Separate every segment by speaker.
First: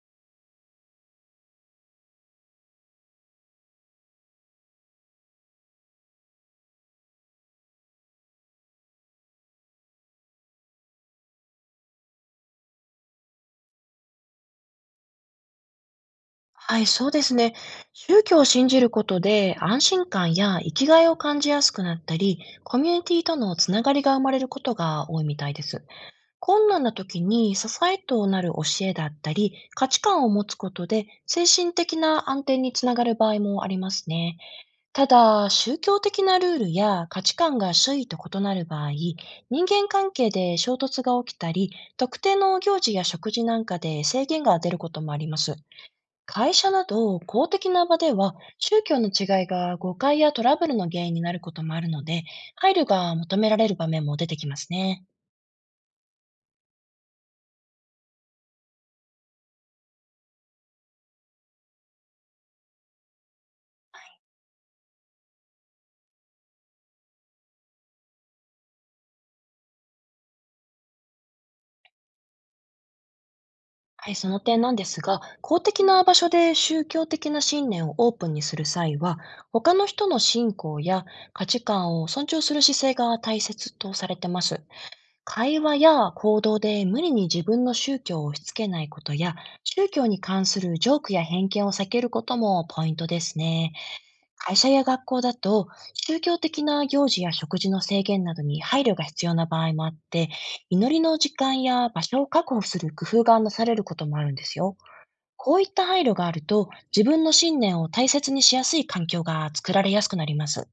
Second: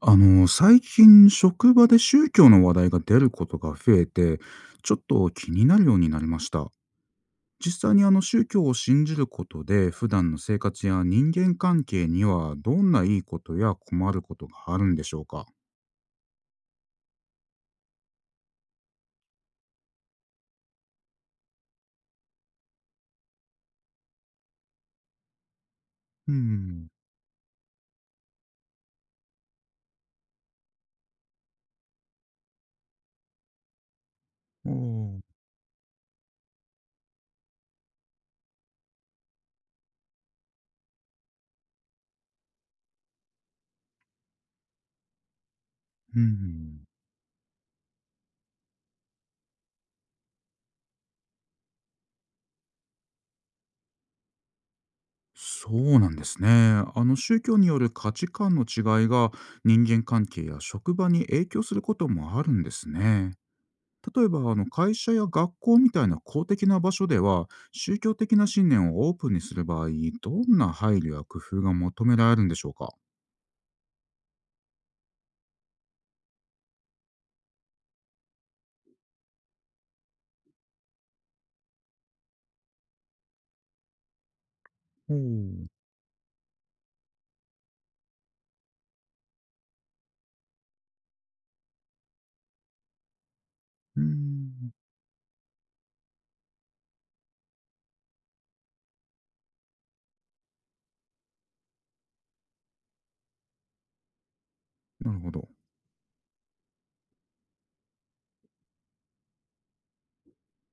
Speaker 1: 最近職場で宗教の話題が出ることが増えて、ちょっと気になるようになりました。実際に宗教を信じることで、普段の生活や人間関係にはどんないいことや困ることがあるんでしょうか？
Speaker 2: はい、そうですね。宗教を信じることで安心感や生きがいを感じやすくなったり、コミュニティとのつながりが生まれることが多いみたいです。
Speaker 1: う
Speaker 2: 困難
Speaker 1: ん。
Speaker 2: な時に支えとなる教えだったり、価値観を持つことで精神的な安定につながる場合もありますね。
Speaker 1: あ
Speaker 2: た
Speaker 1: あ。
Speaker 2: だ、宗教的なルールや価値観が周囲と異なる場合、人間関係で衝突が起きたり、特定の行事や食事なんかで制限が出ることもあります。
Speaker 1: う
Speaker 2: 会社な
Speaker 1: ん。
Speaker 2: ど公的な場では宗教の違いが誤解やトラブルの原因になることもあるので、配慮が求められる場面も出てきますね。
Speaker 1: そうなんですね。宗教による価値観の違いが人間関係や職場に影響することもあるんですね。例えば会社や学校みたいな公的な場所では宗教的な信念をオープンにする場合、どんな配慮や工夫が求められるんでしょうか？
Speaker 2: はい、その点なんですが、公的な場所で宗教的な信念をオープンにする際は、他の人の信仰や価値観を尊重する姿勢が大切とされてます。
Speaker 1: お
Speaker 2: 会
Speaker 1: う。
Speaker 2: 話や行動で無理に自分の宗教を押し付けないことや、宗教に関するジョークや偏見を避けることもポイントですね。
Speaker 1: うー
Speaker 2: 会社
Speaker 1: ん。
Speaker 2: や学校だと、宗教的な行事や食事の制限などに配慮が必要な場合もあって、祈りの時間や場所を確保する工夫がなされることもあるんですよ。
Speaker 1: なるほど。
Speaker 2: こういった配慮があると、自分の信念を大切にしやすい環境が作られやすくなります。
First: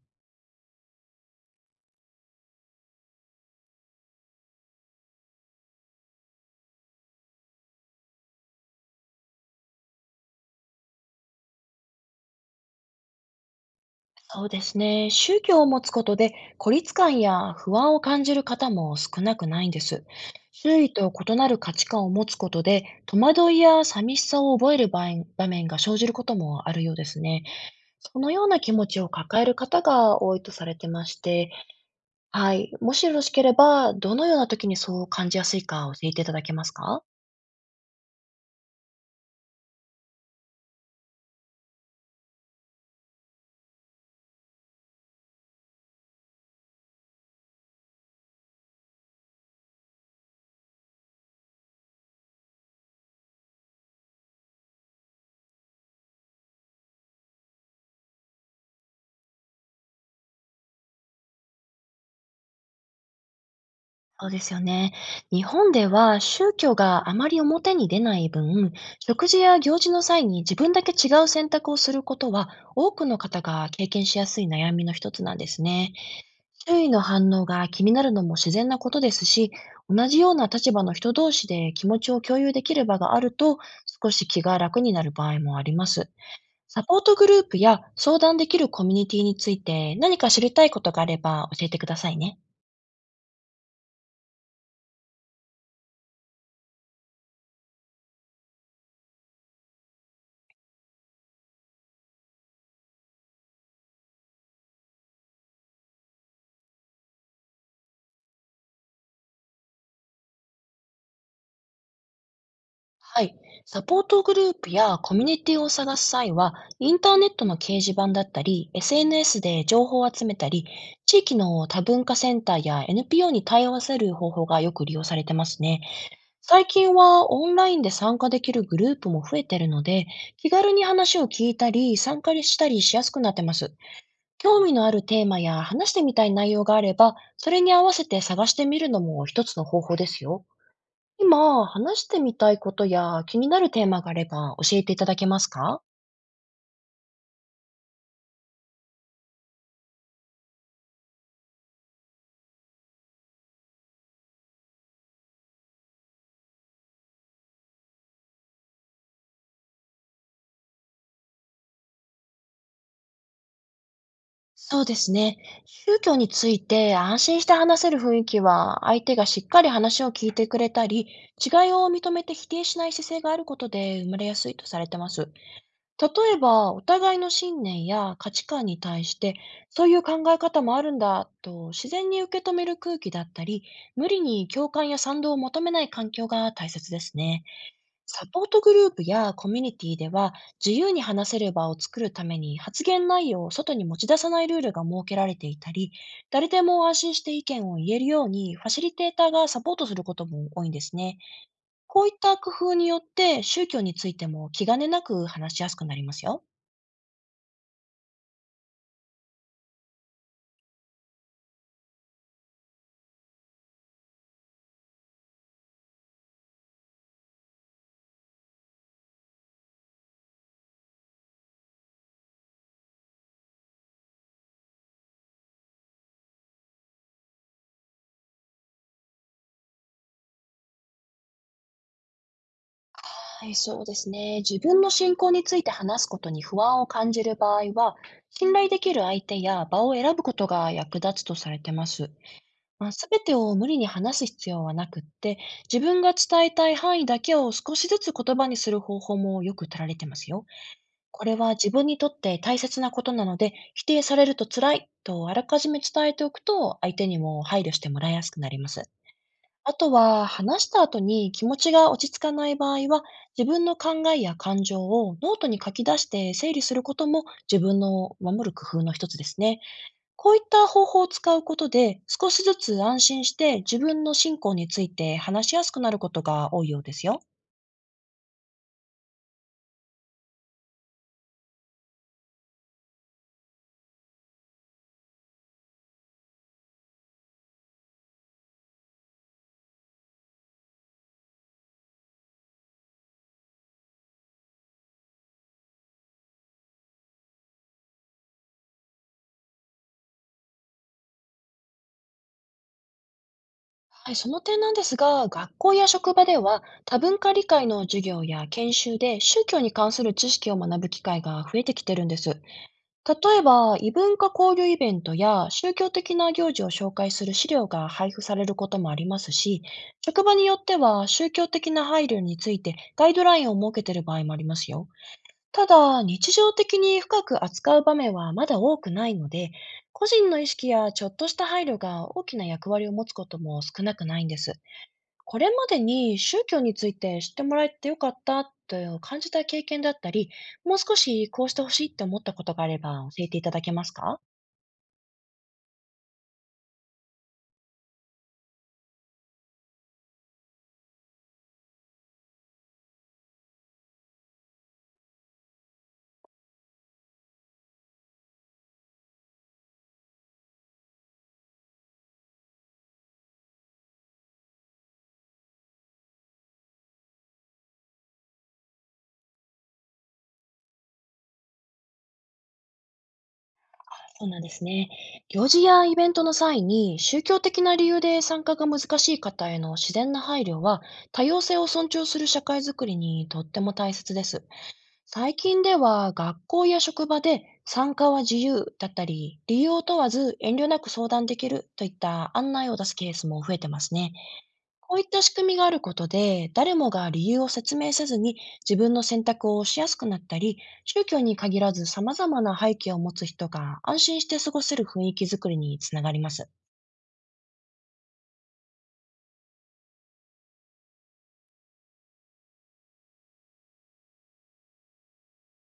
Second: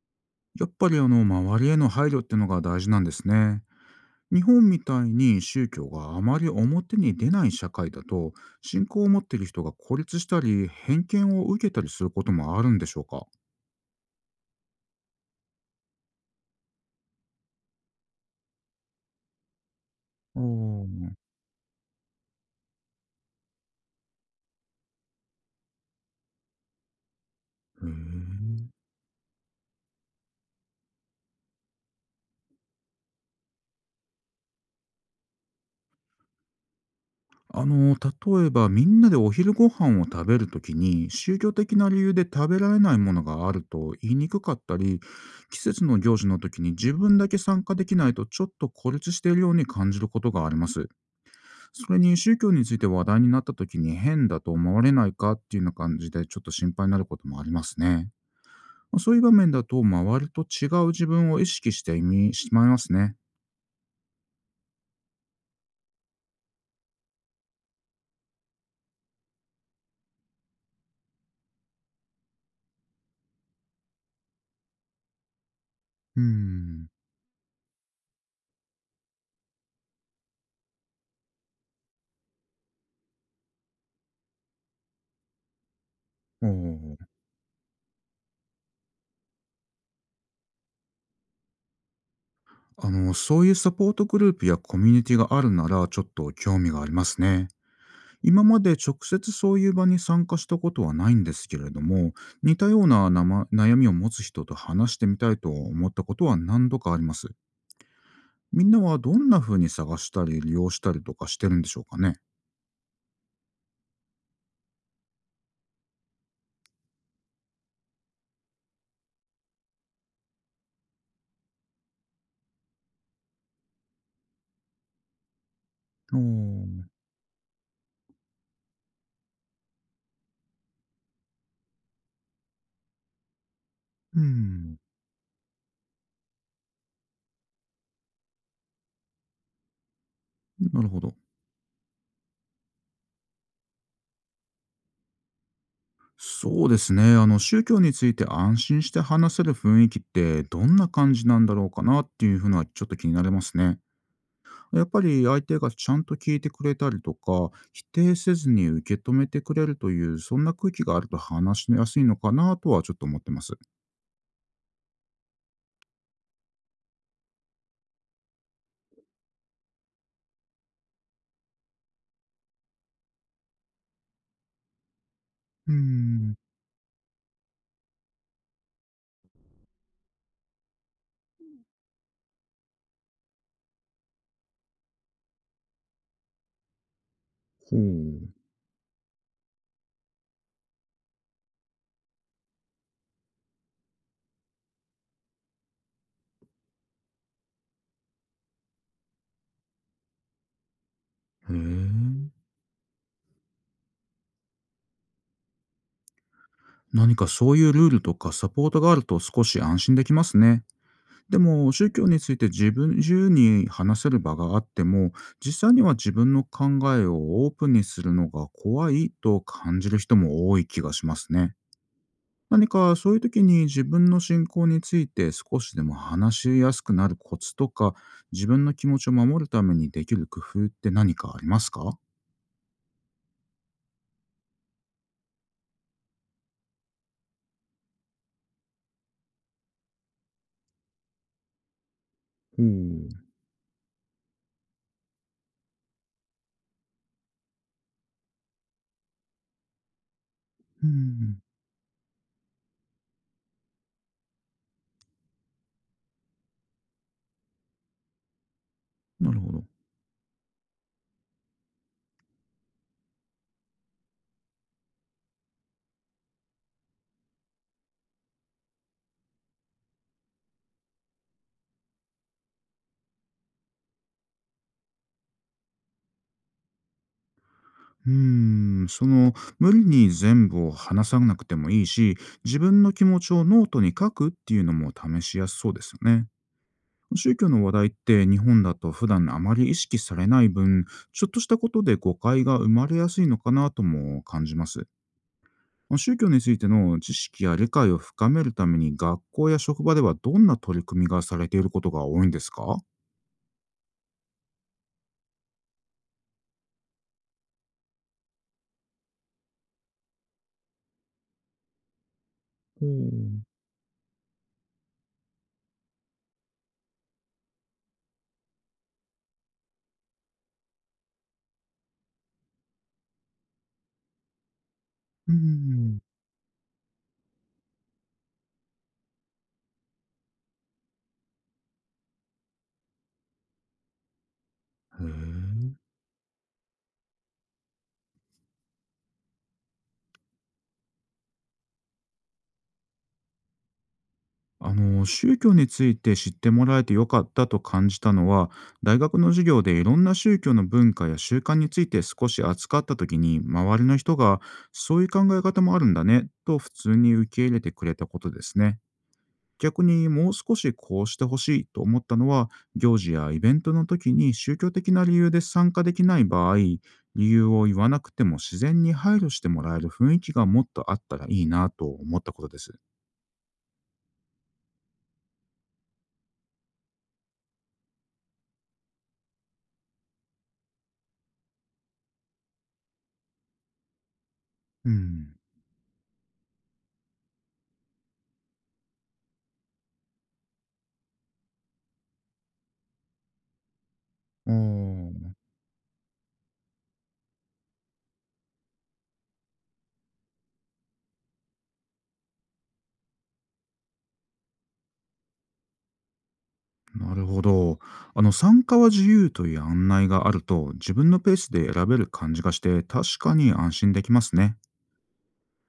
Speaker 1: やっぱり周りへの配慮っていうのが大事なんですね。日本みたいに宗教があまり表に出ない社会だと、信仰を持っている人が孤立したり偏見を受けたりすることもあるんでしょうか？
Speaker 2: そうですね。宗教を持つことで孤立感や不安を感じる方も少なくないんです。
Speaker 1: あ
Speaker 2: 周
Speaker 1: ー。
Speaker 2: 囲と
Speaker 1: へ
Speaker 2: 異なる価値観を持つことで、戸惑いや寂しさを覚える場合場面が生じることもあるようですね。そのよう
Speaker 1: え。
Speaker 2: な気持ちを抱える方が多いとされてまして、はい。もしよろしければ、どのような時にそう感じやすいか教えていただけますか？
Speaker 1: 例えばみんなでお昼ご飯を食べるときに宗教的な理由で食べられないものがあると言いにくかったり、季節の行事の時に自分だけ参加できないとちょっと孤立しているように感じることがあります。それに宗教について話題になった時に変だと思われないかっていうような感じでちょっと心配になることもありますね。まあそういう場面だと周りと違う自分を意識してみしまいますね。
Speaker 2: そうですよね。日本では宗教があまり表に出ない分、食事や行事の際に自分だけ違う選択をすることは、多くの方が経験しやすい悩みの一つなんですね。
Speaker 1: うー
Speaker 2: 周
Speaker 1: ん。
Speaker 2: 囲の反応が気になるのも自然なことですし、同じような立場の人同士で気持ちを共有できる場があると、少し気が楽になる場合もあります。
Speaker 1: お
Speaker 2: サ
Speaker 1: ー。
Speaker 2: ポートグループや相談できるコミュニティについて何か知りたいことがあれば教えてくださいね。
Speaker 1: そういうサポートグループやコミュニティがあるならちょっと興味がありますね。今まで直接そういう場に参加したことはないんですけれども、似たようななま悩みを持つ人と話してみたいと思ったことは何度かあります。みんなはどんな風に探したり利用したりとかしてるんでしょうかね？
Speaker 2: はい。サポートグループやコミュニティを探す際は、インターネットの掲示板だったり、SNS で情報を集めたり、地域の多文化センターや NPO に対応させる方法がよく利用されてますね。
Speaker 1: お
Speaker 2: 最
Speaker 1: ー。
Speaker 2: 近はオンラインで参加できるグループも増えてるので、気軽に話を聞いたり、参加したりしやすくなってます。
Speaker 1: う
Speaker 2: 興味
Speaker 1: ん。
Speaker 2: のあるテーマや話してみたい内容があれば、それに合わせて探してみるのも一つの方法ですよ。
Speaker 1: なるほど。
Speaker 2: 今、話してみたいことや気になるテーマがあれば教えていただけますか？
Speaker 1: そうですね、宗教について安心して話せる雰囲気ってどんな感じなんだろうかなっていう風のはちょっと気になりますね。やっぱり相手がちゃんと聞いてくれたりとか、否定せずに受け止めてくれるという、そんな空気があると話しやすいのかなとはちょっと思ってます。
Speaker 2: そうですね。宗教について安心して話せる雰囲気は、相手がしっかり話を聞いてくれたり、違いを認めて否定しない姿勢があることで生まれやすいとされてます。
Speaker 1: うー
Speaker 2: 例
Speaker 1: ん。
Speaker 2: えば、お互いの信念や価値観に対して、そういう考え方もあるんだと自然に受け止める空気だったり、無理に共感や賛同を求めない環境が大切ですね。
Speaker 1: ほ
Speaker 2: サ
Speaker 1: う。
Speaker 2: ポートグループやコミュニティでは、自由に話せる場を作るために発言内容を外に持ち出さないルールが設けられていたり、誰でも安心して意見を言えるようにファシリテーターがサポートすることも多いんですね。
Speaker 1: へ
Speaker 2: こういっ
Speaker 1: え。
Speaker 2: た工夫によって宗教についても気兼ねなく話しやすくなりますよ。
Speaker 1: 何かそういうルールとかサポートがあると少し安心できますね。でも宗教について自分自由に話せる場があっても、実際には自分の考えをオープンにするのが怖いと感じる人も多い気がしますね。何かそういう時に自分の信仰について少しでも話しやすくなるコツとか、自分の気持ちを守るためにできる工夫って何かありますか？ほ
Speaker 2: はい、そうですね。自分の信仰について話すことに不安を感じる場合は、信頼できる相手や場を選ぶことが役立つとされてます。
Speaker 1: う。
Speaker 2: まあ、
Speaker 1: う
Speaker 2: 全てを無理に話す必要はなくって、自分が伝えたい範囲だけを少しずつ言葉にする方法もよく取られてますよ。これ
Speaker 1: ん。
Speaker 2: は自分にとって大切なことなので、否定されると辛いとあらかじめ伝えておくと、相手にも配慮してもらいやすくなります。
Speaker 1: なるほど。
Speaker 2: あとは、話した後に気持ちが落ち着かない場合は、自分の考えや感情をノートに書き出して整理することも、自分の守る工夫の一つですね。こういった方法を使うことで、少しずつ安心して自分の信仰について話しやすくなることが多いようですよ。
Speaker 1: うーん、その、無理に全部を話さなくてもいいし、自分の気持ちをノートに書くっていうのも試しやすそうですよね。宗教の話題って日本だと普段あまり意識されない分、ちょっとしたことで誤解が生まれやすいのかなとも感じます。宗教についての知識や理解を深めるために学校や職場ではどんな取り組みがされていることが多いんですか？
Speaker 2: はい、その点なんですが、学校や職場では多文化理解の授業や研修で宗教に関する知識を学ぶ機会が増えてきてるんです。
Speaker 1: ほ
Speaker 2: 例え
Speaker 1: う。
Speaker 2: ば、異文化交流イベントや宗教的な行事を紹介する資料が配布されることもありますし、職場によっては宗教的な配慮についてガイドラインを設けている場合もありますよ。
Speaker 1: うー
Speaker 2: た
Speaker 1: ん。
Speaker 2: だ、日常的に深く扱う場面はまだ多くないので、個人の意識やちょっとした配慮が大きな役割を持つことも少なくないんです。
Speaker 1: へ
Speaker 2: これま
Speaker 1: え。
Speaker 2: でに宗教について知ってもらえてよかったという感じた経験だったり、もう少しこうしてほしいって思ったことがあれば教えていただけますか？
Speaker 1: 宗教について知ってもらえてよかったと感じたのは、大学の授業でいろんな宗教の文化や習慣について少し扱った時に周りの人がそういう考え方もあるんだねと普通に受け入れてくれたことですね。逆にもう少しこうしてほしいと思ったのは、行事やイベントの時に宗教的な理由で参加できない場合、理由を言わなくても自然に配慮してもらえる雰囲気がもっとあったらいいなと思ったことです。
Speaker 2: そうなんですね。行事やイベントの際に宗教的な理由で参加が難しい方への自然な配慮は、多様性を尊重する社会づくりにとっても大切です。
Speaker 1: うん。
Speaker 2: 最近では学校や職場で参加は自由だったり、理由を問わず遠慮なく相談できるといった案内を出すケースも増えてますね。
Speaker 1: あ
Speaker 2: こういった仕
Speaker 1: あ。
Speaker 2: 組みがあることで、誰もが理由を説明せずに自分の選択をしやすくなったり、宗教に限らず様々な背景を持つ人が安心して過ごせる雰囲気づくりにつながります。
Speaker 1: なるほど。参加は自由という案内があると、自分のペースで選べる感じがして、確かに安心できますね。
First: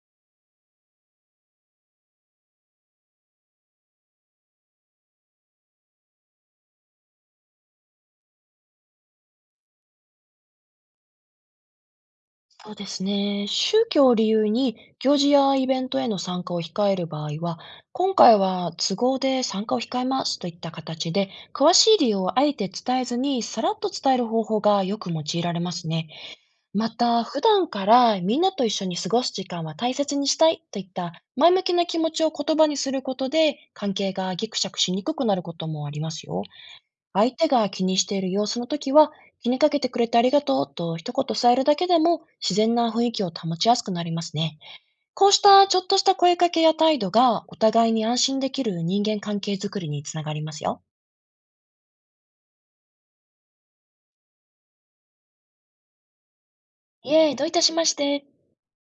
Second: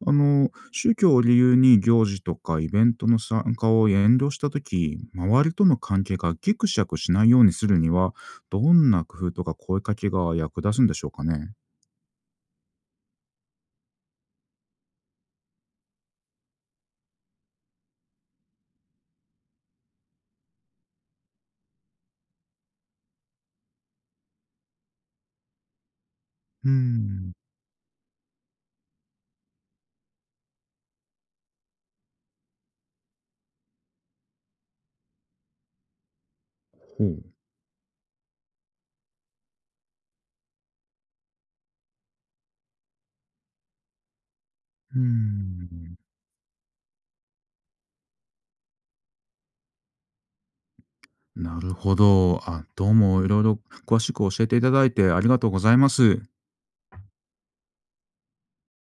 Speaker 1: 宗教を理由に行事とかイベントの参加を遠慮したとき、周りとの関係がギクシャクしないようにするには、どんな工夫とか声かけが役立つんでしょうかね？
Speaker 2: そうですね。宗教を理由に行事やイベントへの参加を控える場合は、今回は都合で参加を控えますといった形で、詳しい理由をあえて伝えずにさらっと伝える方法がよく用いられますね。
Speaker 1: う
Speaker 2: また、
Speaker 1: ん。
Speaker 2: 普段からみんなと一緒に過ごす時間は大切にしたいといった前向きな気持ちを言葉にすることで、関係がギクシャクしにくくなることもありますよ。
Speaker 1: ほう。
Speaker 2: 相手が気にしている様子の時は、気にかけてくれてありがとうと一言添えるだけでも自然な雰囲気を保ちやすくなりますね。
Speaker 1: うー
Speaker 2: こうしたちょっ
Speaker 1: ん。
Speaker 2: とした声かけや態度が、お互いに安心できる人間関係づくりにつながりますよ。
Speaker 1: なるほど。あ、どうもいろいろ詳しく教えていただいてありがとうございます。
Speaker 2: いえ、どういたしまして。